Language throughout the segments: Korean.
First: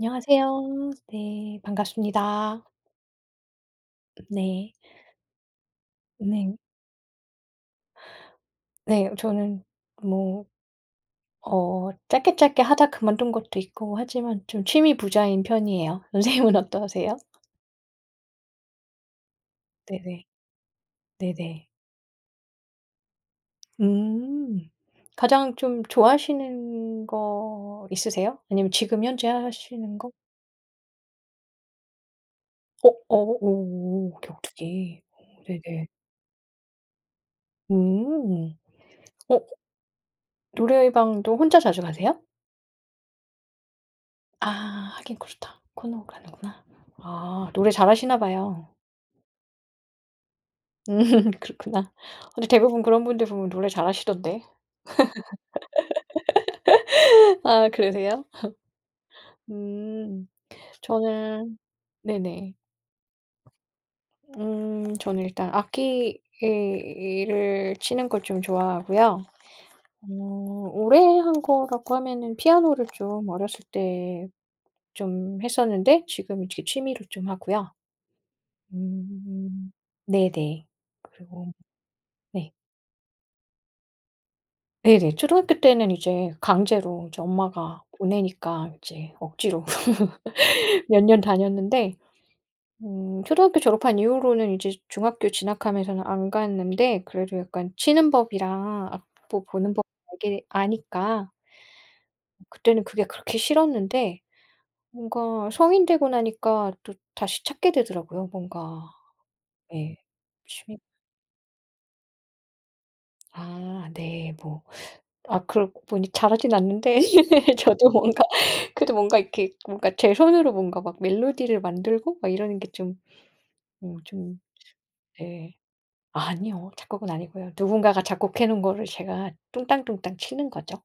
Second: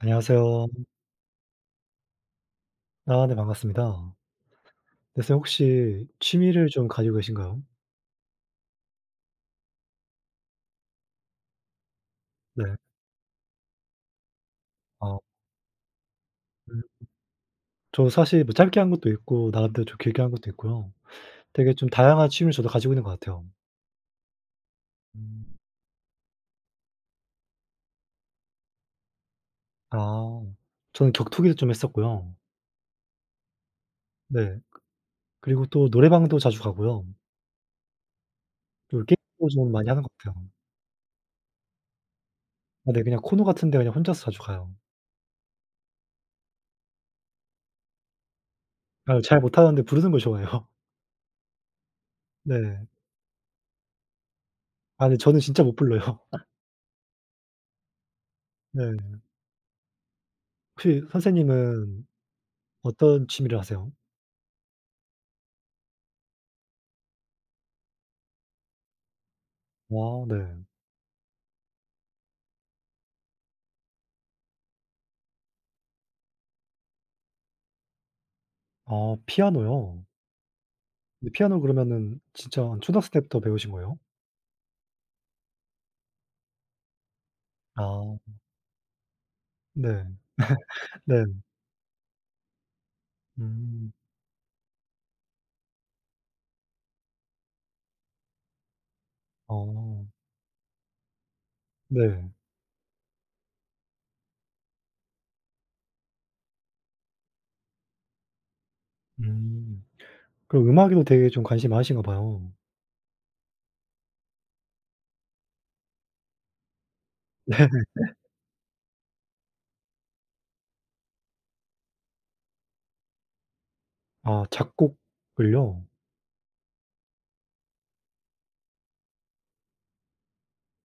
안녕하세요. 네. 반갑습니다. 아 네 반갑습니다. 네. 그래서 혹시 네. 취미를 좀 가지고 계신가요? 네. 저는 뭐 어 짧게 짧게 네. 하다 그만둔 것도 있고 하지만 좀 취미 어. 부자인 편이에요. 선생님은 음. 음. 어떠세요? 저 사실 뭐 짧게 한 것도 있고 나름대로 좀 네 길게 네. 한 것도 있고요. 네 네. 되게 좀 다양한 취미를 가지고 있는 것 같아요. 음 가장 음. 좀 좋아하시는 거 있으세요? 아니면 지금 현재 하시는 거? 아, 저는 격투기를 좀 했었고요. 어 어 오 네. 격투기. 그리고 네네. 또 노래방도 자주 가고요. 음 또 어 게임도 좀 많이 하는 것 같아요. 노래방도 혼자 자주 가세요? 아 네. 그냥 코노 같은데 그냥 혼자서 자주 아 가요. 하긴 그렇다. 코노 가는구나. 아 노래 잘하시나 봐요. 아 잘 못하는데 부르는 걸 좋아해요. 음 그렇구나. 어 근데 네. 대부분 그런 분들 보면 노래 잘하시던데. 아 근데 저는 진짜 못 불러요. 아 그러세요? 네. 음 혹시 저는 선생님은 네네. 어떤 취미를 하세요? 음 저는 일단 악기를 치는 걸 좀 좋아하고요. 와 네. 어 오래 한 거라고 하면은 피아노를 좀 어렸을 때 좀 했었는데 지금은 이제 취미로 좀 하고요. 아 음 피아노요? 네 네. 근데 그리고 피아노를 그러면은 네. 진짜 한 초등학생 때부터 배우신 거예요? 네네. 초등학교 때는 이제 강제로 이제 엄마가 아. 보내니까 이제 억지로 네. 몇 년 네. 다녔는데 음 초등학교 음. 졸업한 이후로는 이제 중학교 진학하면서는 안 갔는데 그래도 약간 치는 법이랑 악보 보는 법 어. 대개 아니까 네. 그때는 그게 그렇게 싫었는데 뭔가 성인 되고 나니까 또 다시 찾게 되더라고요. 뭔가 음. 네. 그럼 취 음악에도 되게 좀 관심이 많으신가 봐요. 아 네 뭐 아, 그러고 보니 잘하진 않는데 네. 저도 뭔가 그래도 뭔가 이렇게 뭔가 제 손으로 뭔가 막 멜로디를 만들고 막 이러는 게 좀 어 좀 아 네. 작곡을요? 아니요. 작곡은 아니고요. 누군가가 작곡해 놓은 거를 제가 뚱땅뚱땅 치는 거죠.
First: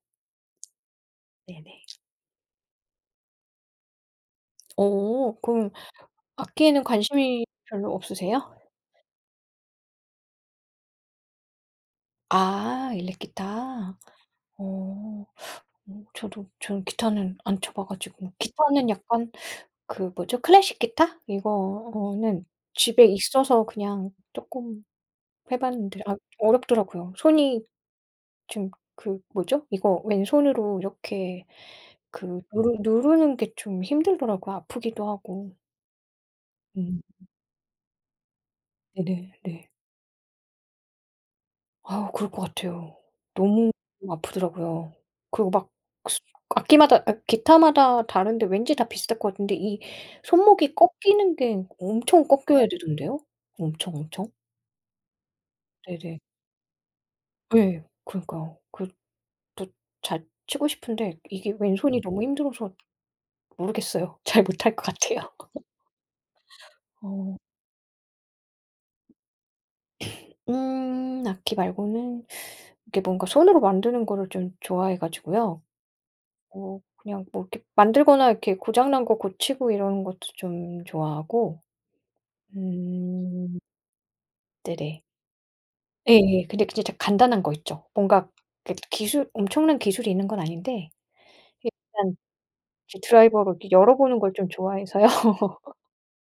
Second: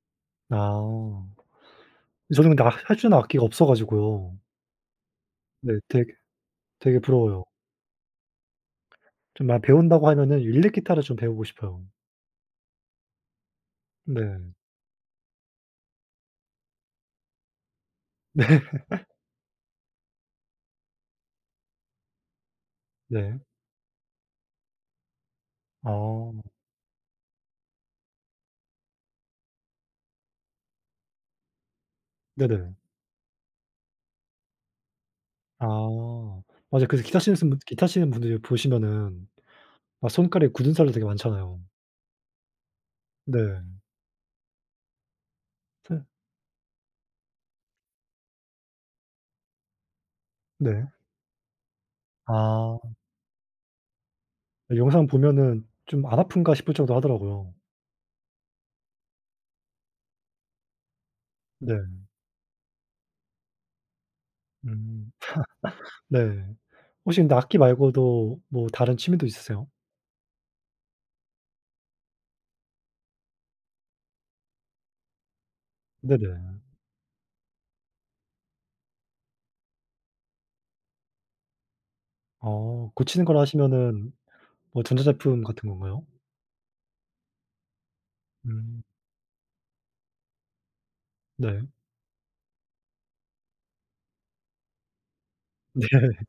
아. 네 네. 저는 근데 아 할 수 있는 악기가 없어 가지고요. 어. 그럼 네 되게 악기에는 되게 부러워요. 관심이 별로 없으세요? 좀 마 배운다고 하면은 일렉기타를 좀 배우고 싶어요. 아, 일렉기타. 네. 어. 어 저도 저는 기타는 안 쳐 봐 가지고 네. 기타는 약간 그 뭐죠? 클래식 기타? 이거는 집에 네. 있어서 그냥 조금 해 봤는데 아 어 어렵더라구요. 손이 지금 그 뭐죠? 이거 왼손으로 이렇게 그 네네. 누르 누르는 게 좀 힘들더라고요, 아프기도 하고. 아, 맞아요. 음. 그래서 기타 치는 시는 기타 치는 분들이 보시면은 네네 네. 막 손가락에 굳은살도 되게 많잖아요. 아, 그럴 거 같아요. 너무 네. 아프더라고요. 그리고 막 서 악기마다 어 기타마다 다른데 왠지 다 비슷할 것 같은데 이 손목이 네. 꺾이는 게 엄청 꺾여야 아. 되던데요 엄청 엄청? 영상 보면은 네 좀 '안 네. 아픈가.' 싶을 정도 하더라구요. 예, 그러니까요. 그 또 잘 치고 싶은데 이게 네. 왼손이 너무 힘들어서 모르겠어요. 잘 못할 것 음 같아요. 네. 혹시 근데 어. 악기 말고도 뭐 다른 취미도 있으세요? 음 악기 말고는 이렇게 뭔가 손으로 만드는 거를 좀 좋아해 가지고요. 네네. 어 그냥 뭐 이렇게 만들거나 이렇게 고장난 거 고치고 이러는 것도 좀 좋아하고. 어 고치는 거라 음. 하시면은 뭐 네네. 전자제품 같은 건가요? 예예. 근데 진짜 이제 간단한 거 있죠. 뭔가 이렇게 음. 기술 엄청난 기술이 있는 건 아닌데 네. 이게 그냥 이제 드라이버로 이렇게 열어보는 걸 좀 좋아해서요. 네.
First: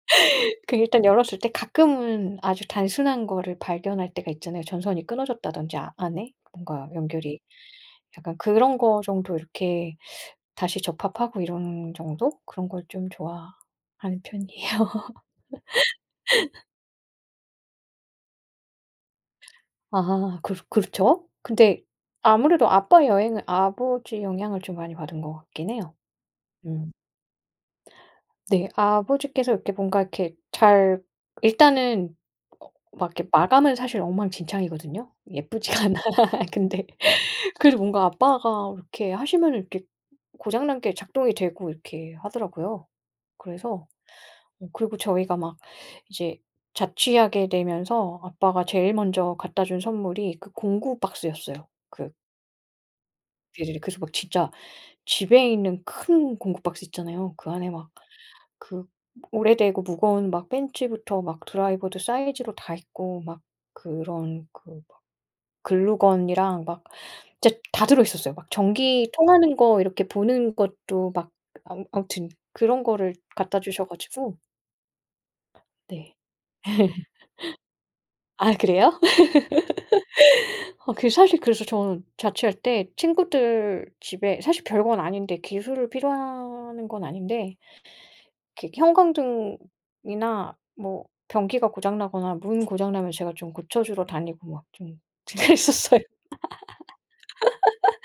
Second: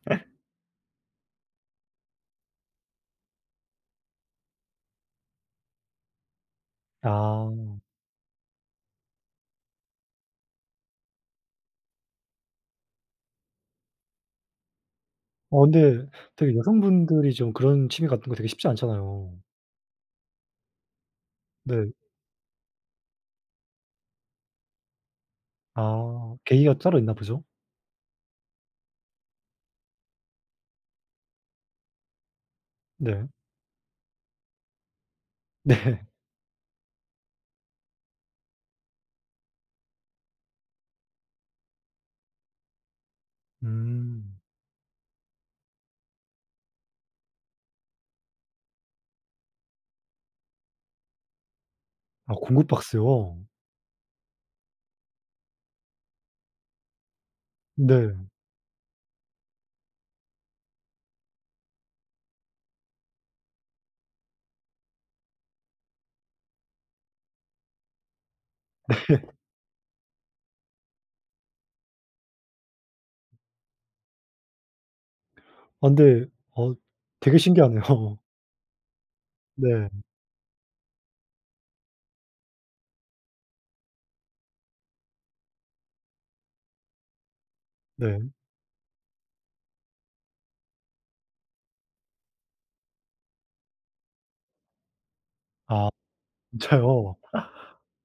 그 일단 열었을 때 가끔은 아주 단순한 거를 발견할 때가 있잖아요. 전선이 끊어졌다든지, 아 안에 뭔가 연결이. 아. 약간 그런 거 정도 이렇게 다시 접합하고 이런 정도? 그런 걸 좀 좋아하는 편이에요. 어 근데 되게 여성분들이 좀 그런 취미 같은 거 되게 쉽지 않잖아요. 아하 그 그렇죠? 근데 네. 아무래도 아빠 여행을 아버지의 영향을 좀 많이 받은 것 같긴 해요. 아 계기가 음. 따로 있나 보죠? 네, 아버지께서 이렇게 뭔가 이렇게 잘 일단은 어 막 네. 이렇게 마감은 사실 엉망진창이거든요. 예쁘지가 않아. 네. 근데 그래도 뭔가 아빠가 이렇게 하시면은 이렇게 고장난 게 작동이 되고 이렇게 하더라고요. 그래서 음. 어 그리고 저희가 막 이제 자취하게 되면서 아빠가 제일 먼저 갖다 준 선물이 그 공구 박스였어요. 그 아 공구 박스요. 예예. 그래서 막 진짜 집에 있는 큰 공구 박스 있잖아요. 그 안에 막 네. 그 오래되고 무거운 막 펜치부터 막 드라이버도 사이즈로 다 있고 막 그런 그 막 글루건이랑 막 진짜 다 들어있었어요. 막 전기 네 통하는 거 이렇게 보는 것도 막 아무 아무튼 그런 거를 갖다 주셔 가지고 아 네. 근데 어 되게 신기하네요. 아 그래요? 네. 아 그 사실 그래서 저는 자취할 때 친구들 집에 사실 별건 아닌데, 기술을 필요로 하는 건 아닌데 네. 이렇게 형광등이나 뭐 변기가 고장 나거나 문 고장 나면 제가 좀 고쳐 주러 다니고 막 좀 아 그랬었어요. 진짜요?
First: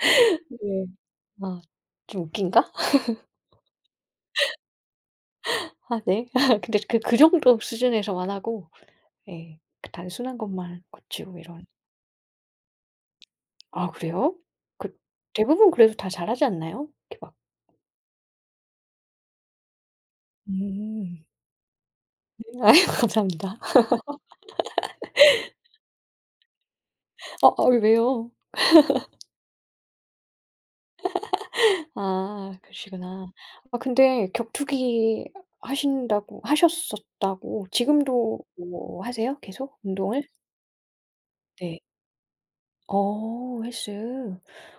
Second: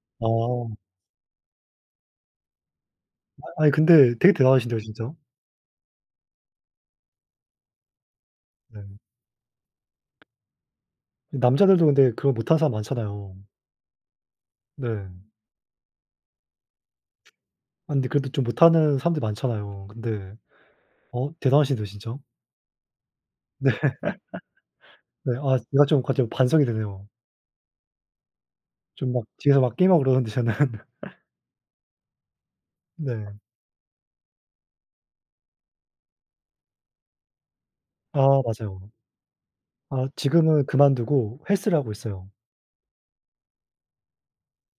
어. 네. 아 좀 웃긴가? 아 아니 근데 되게 대단하신데요, 진짜. 아 네. 근데 그 그 정도 수준에서만 하고 네. 예, 그 단순한 것만 이 고치고 이런 남자들도 근데 그런 거 못하는 사람 많잖아요. 아 그래요? 그 네. 대부분 그래도 다 잘하지 않나요? 이렇게 막 아, 근데 그래도 좀 못하는 사람들 많잖아요. 근데 음. 어 대단하신대요, 진짜. 음 아이 감사합니다. 네. 네 아 내가 좀 갑자기 반성이 되네요. 어 어이 왜요? 좀 막 뒤에서 막 게임하고 그러는데 저는. 아 네. 그러시구나. 아 근데 격투기 하신다고 하셨었다고 아, 지금도 맞아요. 뭐 하세요 계속 아, 운동을? 지금은 그만두고 헬스를 네. 하고 있어요. 어 헬스.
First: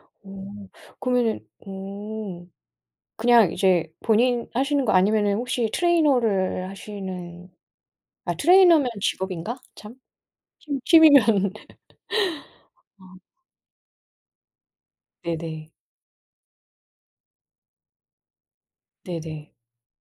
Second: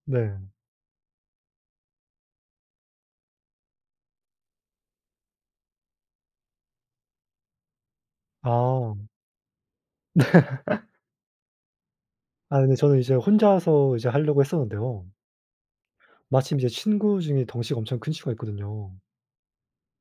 네. 어, 그러면은 음. 그냥 이제 본인 하시는 거 아니면은 혹시 트레이너를 하시는 아, 트레이너면 아. 직업인가 참? 네. 참, 취미면은 아이, 그 저는 이제 아. 혼자서 이제 하려고 했었는데요 네네. 마침 이제 친구중에 덩치가 엄청 큰 친구가 있거든요. 네네.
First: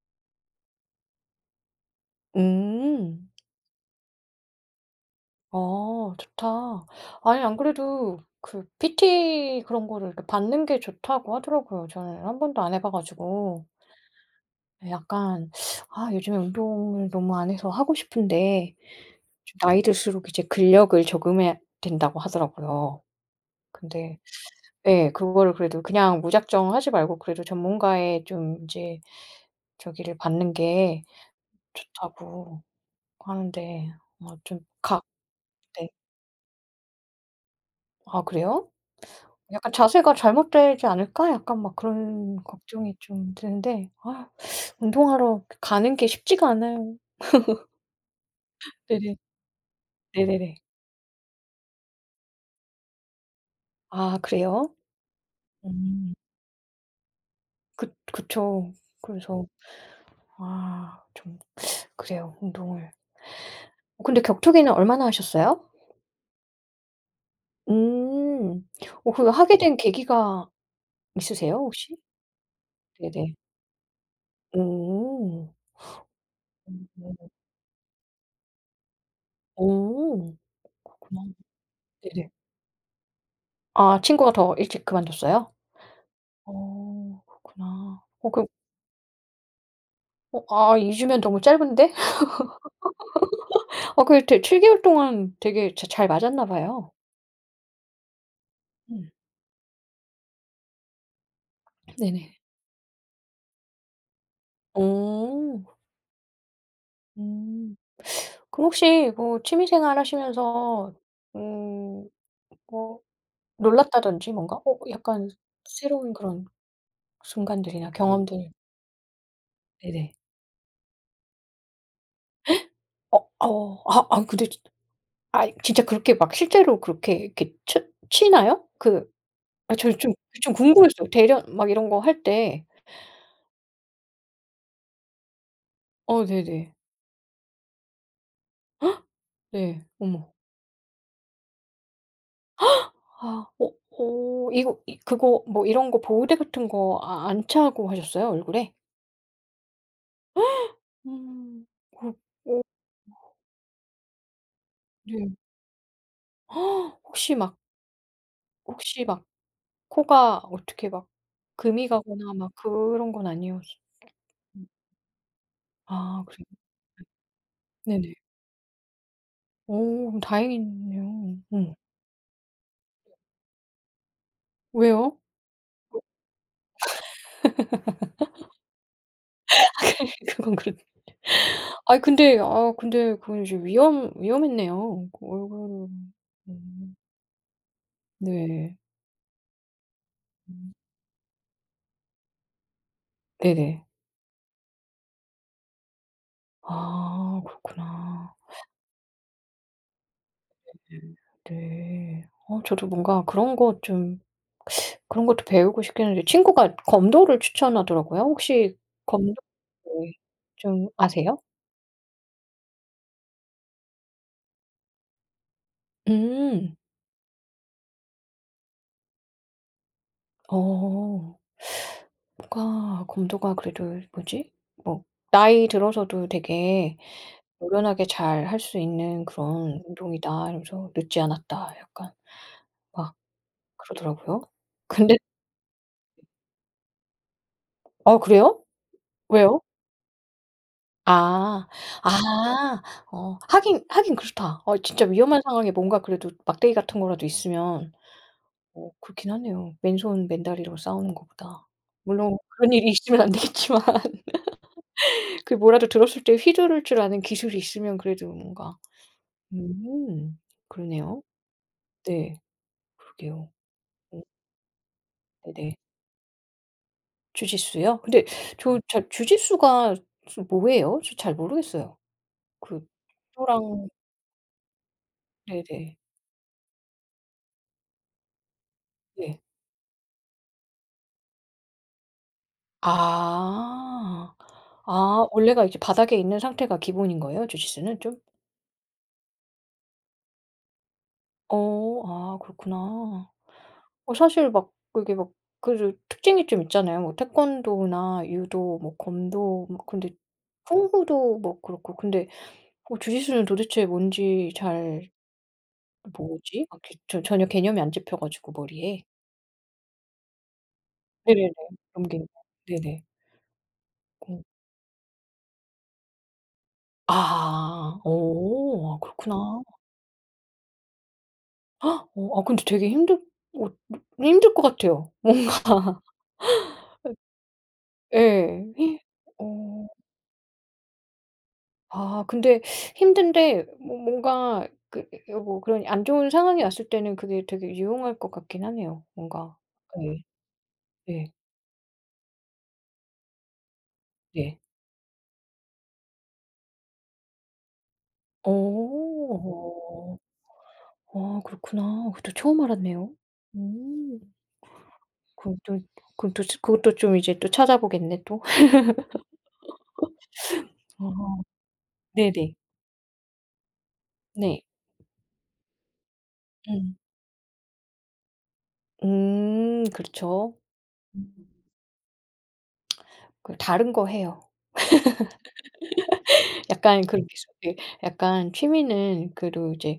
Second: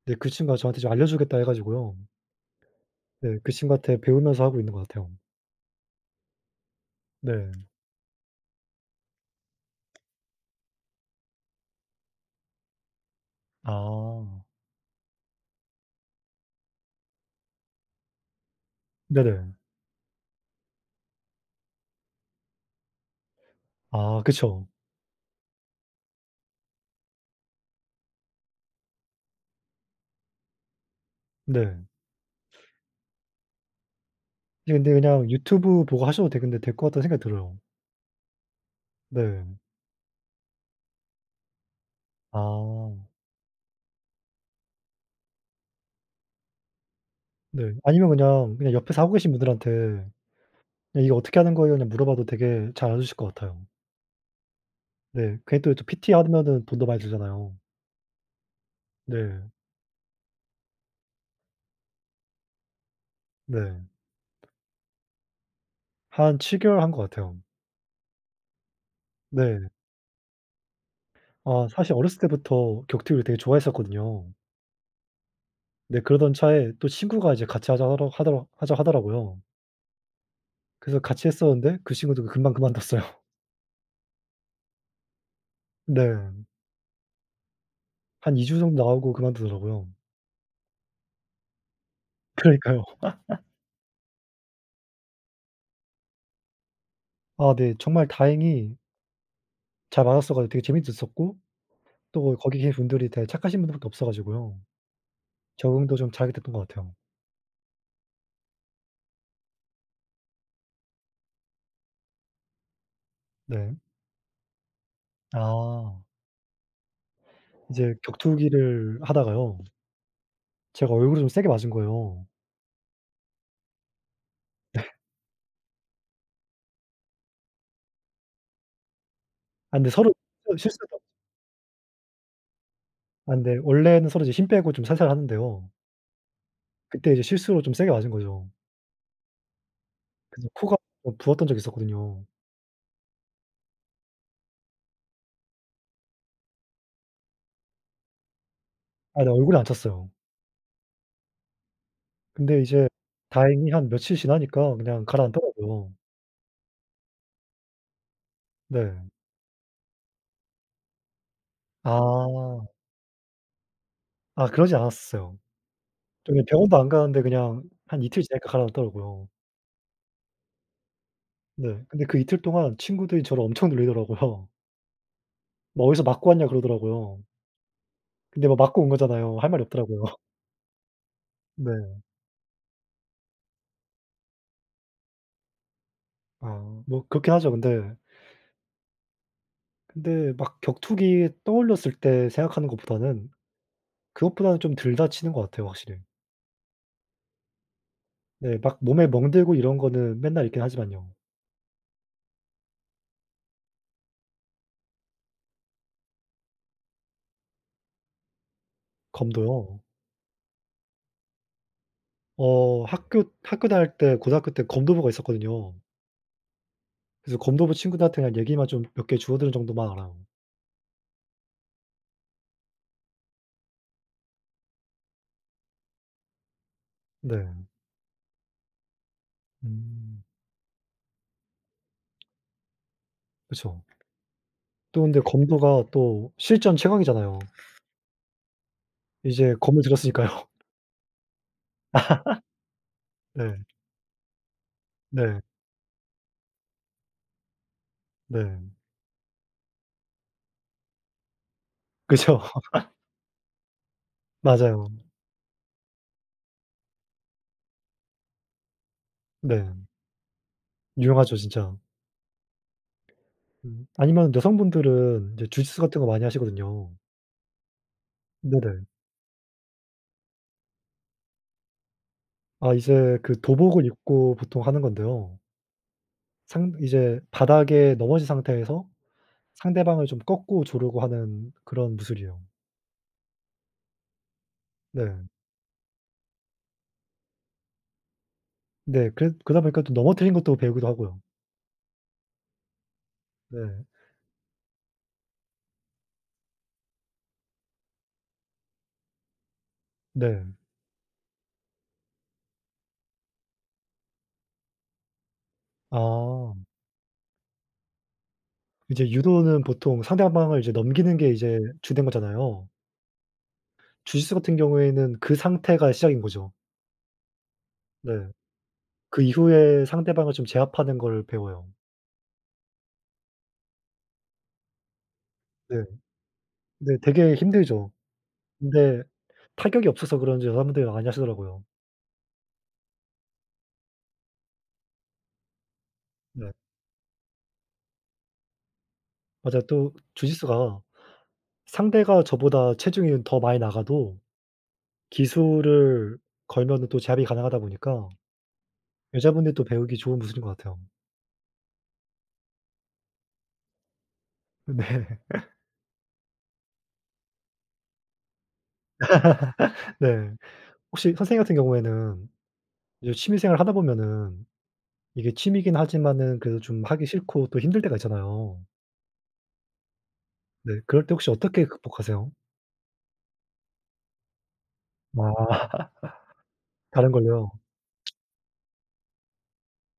네, 그 친구가 저한테 좀 알려 주겠다 해 가지고요 음. 네, 그 친구한테 배우면서 하고 있는 것 같아요. 어, 좋다. 아니, 네. 안 그래도 그 PT 그런 거를 이렇게 받는 게 좋다고 하더라고요 저는 1 번도 안 해 봐 가지고 아. 예, 약간 아, 요즘에 운동을 너무 안 해서 하고 싶은데 네네. 좀 나이 들수록 이제 근력을 저금해야 된다고 하더라고요. 근데 아, 그쵸. 예, 그런 거를 그래도 그냥 무작정 하지 말고 그래도 전문가의 좀 인제 저기를 받는 게 네. 좋다고 하는데 뭐 좀 예, 근데 각 그냥 유튜브 네. 보고하셔도 되는데, 될 것 같다는 생각이 들어요. 아 그래요? 네. 약간 자세가 잘못되지 않을까? 약간 막 그런 걱정이 아. 좀 드는데 아 운동하러 가는 게 쉽지가 않아요. 네. 아니면 그냥 그냥 옆에서 하고 네네. 계신 분들한테 네네네. "이거 어떻게 하는 거예요?" 그냥 물어봐도 되게 잘 알려 주실 것 같아요. 아 그래요? 네 그게 또 어. 이 PT하면은 돈도 많이 들잖아요. 그 그쵸. 네. 그래서 아 좀 그래요, 운동을. 네. 근데 격투기는 얼마나 하셨어요? 한 7 개월 한 것 같아요. 음 어 그 하게 네. 된 계기가 있으세요? 아 사실 혹시? 어렸을 때부터 격투기를 네네. 되게 좋아했었거든요. 어. 네 그러던 차에 음 또 네네. 친구가 이제 같이 하자 로 하다고 하자 하더라구요. 오 오 그래서 그렇구나. 같이 했었는데 그 친구도 네네. 금방 그만뒀어요. 아 친구가 더 일찍 그만뒀어요? 네. 어 그렇구나. 어 한 2 그럼 주 정도 나오고 그만두더라고요. 어 아 2 주면 너무 짧은데? 그러니까요. 어 그래도 7 개월 동안 되게 자 잘 맞았나 봐요. 아 네 정말 다행히 음. 잘 맞았어 가지고 되게 재미도 있었고 네네. 또 거기 계신 분들이 되게 착하신 분들 밖에 없어 가지고요, 어. 적응도 좀 잘 됐던 것 같아요. 음. 그럼 혹시 뭐 취미 생활하시면서 음, 뭐 네. 놀랐다든지 뭔가 어, 이 약간 아. 싫은 그런 순간들이나 이제 경험들 격투기를 하다가요 네네. 제가 얼굴을 좀 세게 맞은 거예요. 어, 아어 아, 아이 근데 네. 아이, 진짜 그렇게 막 실제로 그렇게 이렇게 쳐 치나요? 그 아, 아, 근데 저는 서로 좀 좀 서로 실수로 궁금했어요. 대련 막 이런 거 할 때 아, 근데 원래는 서로 이제 힘 빼고 좀 살살하는데요 어, 네네. 그때 이제 실수로 좀 세게 맞은 거죠. 네, 어머. 그래서 코가 좀 부었던 적이 있었거든요. 아, 어 어, 이거 이 그거 뭐 이런 거 보호대 같은 거 아 안 차고 하셨어요? 얼굴에 아, 네, 얼굴에 안 찼어요. 음. 어. 근데 이제 다행히 한 며칠 지나니까 그냥 네. 가라앉더라고요. 혹시 막 네. 혹시 막 코가 어떻게 막 금이 가거나 막 아. 그런 건 아니었어 아, 그러지 않았었어요. 아, 그래요? 저는 병원도 안 갔는데 그냥 네. 한 네네. 이틀 지나니까 가라앉더라고요. 어 그럼 다행이네요. 음. 네. 근데 그 이틀 동안 친구들이 저를 엄청 놀리더라고요. 왜요? 으. "뭐 어디서 맞고 왔냐."고 그러더라고요. 근데 뭐 맞고 온 거잖아요. 할 말이 없더라고요. 그건 그렇 아이 네. 근데 아 근데 그건 이제 위험 위험했네요. 그 얼굴은 아 음. 뭐 그렇긴 하죠. 근데 네. 근데 막 음. 격투기 떠올렸을 때 생각하는 것보다는 네네. 그것보다는 좀 덜 다치는 것 같아요. 확실히. 아 그렇구나. 네 막 몸에 멍들고 이런 거는 맨날 있긴 네. 하지만요. 네. 어 저도 뭔가 그런 것 좀 그런 것도 배우고 싶긴 한데 친구가 검도를 추천하더라고요. 혹시 검도 검도요? 네. 좀 아세요? 어 학교 학교 다닐 때 고등학교 때 검도부가 있었거든요. 음. 그래서 검도부 친구들한테 그냥 얘기만 좀 몇 개 주워들은 정도만 알아요. 어. 친구가 검도가 그래도 뭐지? 어 "나이 들어서도 되게 네. 노련하게 잘할 수 있는 그런 음. 운동이다." 이러면서 "늦지 않았다." 약간 막 그쵸. 그러더라고요. 또 근데 근데 검도가 또 실전 최강이잖아요. 아 그래요? 이제 왜요? 검을 들었으니까요. 아. 아. 어, 네. 하긴 하긴 그렇다. 어, 진짜 네. 위험한 상황에 뭔가 그래도 막대기 같은 거라도 있으면 네. 어, 그렇긴 하네요, 맨손 맨다리로 싸우는 것보다. 물론 그쵸. 그런 일이 있으면 안 되겠지만. 맞아요. 그 뭐라도 들었을 때 휘두를 줄 아는 기술이 있으면 그래도 뭔가 네. 음. 그러네요. 유용하죠, 진짜. 네, 그러게요. 음, 어. 아니면 여성분들은 인제 네네. 주짓수 같은 거 많이 하시거든요. 주짓수요? 근데 저 네네. 자 주짓수가 저 뭐예요? 저 잘 모르겠어요. 아, 그 이제 그 도복을 유도랑 입고 보통 하는 건데요 네네. 상 이제 바닥에 넘어진 상태에서 네. 상대방을 좀 꺾고 조르고 하는 그런 무술이에요. 아. 네. 아, 원래가 이제 바닥에 있는 상태가 기본인 거예요. 주짓수는 좀? 네, 그래 그러다 보니까 또 넘어뜨리는 것도 배우기도 하고요. 어, 아, 그렇구나. 네. 어, 사실 막 그게 막 그 좀 특징이 좀 있잖아요. 뭐 태권도나 유도 뭐 검도 막 근데 네. 쿵후도 뭐 그렇고 근데 뭐 주짓수는 도대체 뭔지 잘 아. 뭐지? 전 전혀 갑자기 개념이 안 잡혀 가지고 머리에. 이제 유도는 보통 상대방을 이제 넘기는 게 네네네. 이제 주된 넘기는 거. 거잖아요. 네네. 주짓수 공 같은 경우에는 그 상태가 시작인 거죠. 아. 네. 어. 아, 그 그렇구나. 이후에 상대방을 좀 제압하는 걸 배워요. 어, 아, 근데 되게 힘들 어, 네, 힘들 것 같아요, 뭔가. 네. 네, 되게 힘들죠. 예. 근데 어. 타격이 없어서 그런지 여자분들이 많이 하시더라고요. 아, 근데 힘든데 뭐 뭔가 그 그게 뭐 그런 안 좋은 네. 상황이 왔을 때는 그게 되게 유용할 것 같긴 하네요, 뭔가. 맞아요. 또 네. 주짓수가 예. 상대가 저보다 체중이 더 많이 나가도 예. 기술을 걸면은 또 제압이 가능하다 보니까 어. 여자분들도 배우기 어. 좋은 기술인 거 같아요. 어, 그렇구나. 그것도 처음 알았네요. 음. 네. 그럼 좀 그것도 좀 그것도 좀 이제 또 찾아보겠네, 또. 네. 아. 혹시 선생님 같은 경우에는 네네. 이제 취미 생활을 하다 보면은 네. 이게 취미이긴 하지만은 그래도 좀 음. 하기 싫고 또 힘들 때가 있잖아요. 음. 그렇죠. 네. 그럴 때 혹시 음. 어떻게 극복하세요? 그 다른 거 해요. 아. 약간 다른 그러기 걸로요. 쉬운 게 약간 취미는 그래도 이제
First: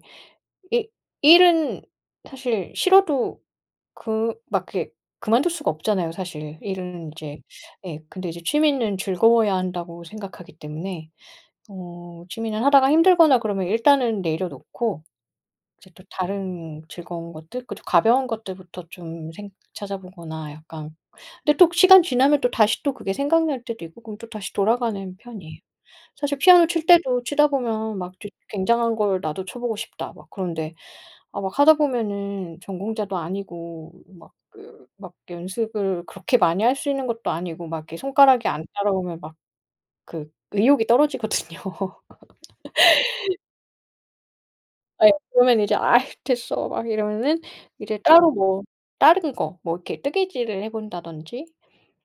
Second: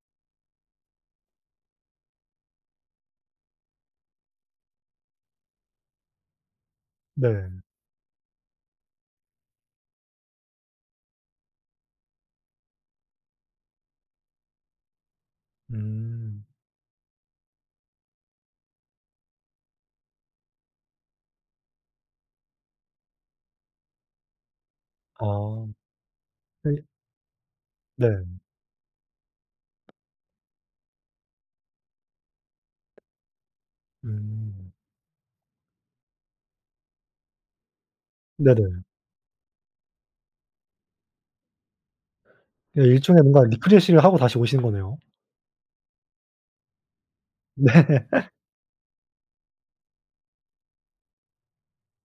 이 일은 사실 싫어도 그 막 이렇게 그만둘 수가 없잖아요, 사실은. 일은 인제 네. 예, 근데 이제 취미는 즐거워야 한다고 생각하기 때문에 어, 취미는 하다가 힘들거나 그러면 일단은 내려놓고 이제 또 음. 다른 즐거운 것들 그리고 가벼운 것들부터 좀 생 찾아보거나 약간 근데 또 시간 지나면 또다시 또 그게 생각날 때도 있고 그럼 또다시 돌아가는 편이에요. 아. 사실 피아노 네. 칠 때도 치다 보면 네. 막 좋 '굉장한 걸 나도 쳐보고 싶다.' 막 그런데 아, 막 하다 보면은 전공자도 아니고 막 음. 그 막 연습을 그렇게 많이 할 수 있는 것도 아니고 막 이렇게 손가락이 안 네네. 따라오면 막 그 의욕이 떨어지거든요. 네, 일종의 뭔가 리프레시를 하고 다시 오시는 거네요. 예, 그러면 이제 "아이 됐어." 막 이러면은 네. 이제 따로 뭐 다른 거 뭐 이렇게 뜨개질을 해본다든지,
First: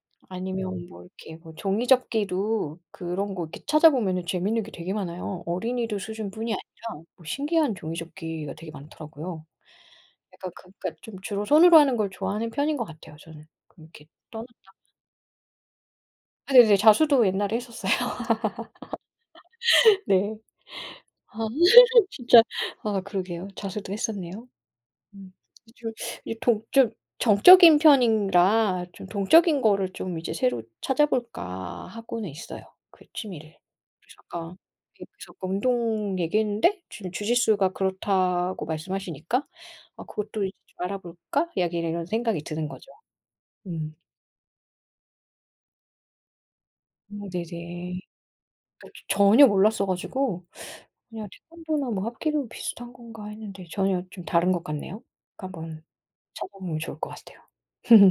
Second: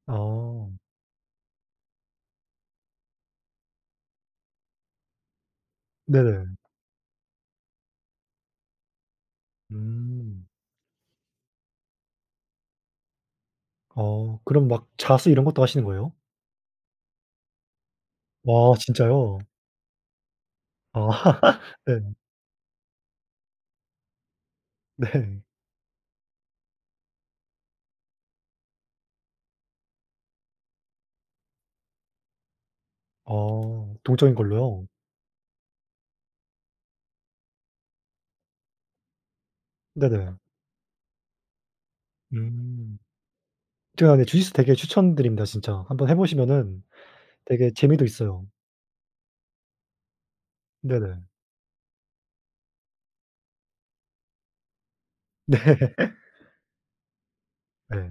어. 아니면 뭐 이렇게 뭐 종이접기도 그런 거 이렇게 찾아보면은 재밌는 게 되게 많아요. 어린이들 수준뿐이 네네. 아니라 뭐 신기한 종이접기가 되게 많더라고요. 음. 약간 그러니까 좀 주로 손으로 하는 걸 좋아하는 편인 것 같아요, 저는. 그렇게 어, 그럼 [unintelligible] 막 자수 이런 것도 하시는 거예요? 네네네. 자수도 옛날에 했었어요. 와, 진짜요? 네. 아, 아, 네. 진짜 아, 그러게요. 자수도 했었네요. 음, 네. 이 주로 이 동적 정적인 편이라 '좀 동적인 거를 좀 이제 새로 찾아볼까?' 하고는 있어요, 그 취미를. 어, 그래서 동적인 잠깐 걸로요? 그 저 운동 얘기했는데 지금 주짓수가 그렇다고 말씀하시니까 '아, 네네. 그것도 이제 좀 알아볼까?' 여기 이런 생각이 드는 거죠. 음. 음. 제가 근데 주짓수 되게 추천드립니다, 진짜. 한번 해 보시면은 음, 되게 네네. 재미도 있어요. 그러니까 저 전혀 몰랐어 가지고 네네. 그냥 태권도나 뭐 합기도 비슷한 건가 했는데 전혀 좀 다른 것 같네요. 네. 그러니까 뭐 찾아보면 좋을 것 같아요. 예.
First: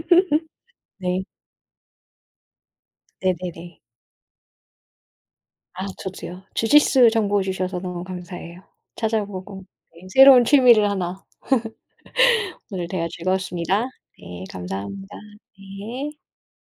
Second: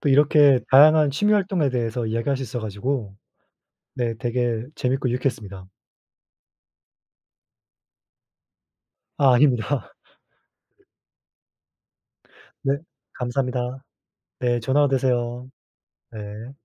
또 이렇게 다양한 네. 취미 활동에 대해서 이야기할 수 있어 가지고 네네네. 네, 되게 재밌고 유익했습니다. 아, 저도요. 주짓수 정보 주셔서 너무 감사해요. 아, 찾아보고 아닙니다. 예, 새로운 취미를 하나 네, 오늘 대화 감사합니다. 즐거웠습니다. 네, 네 좋은 하루 감사합니다. 되세요. 네. 네.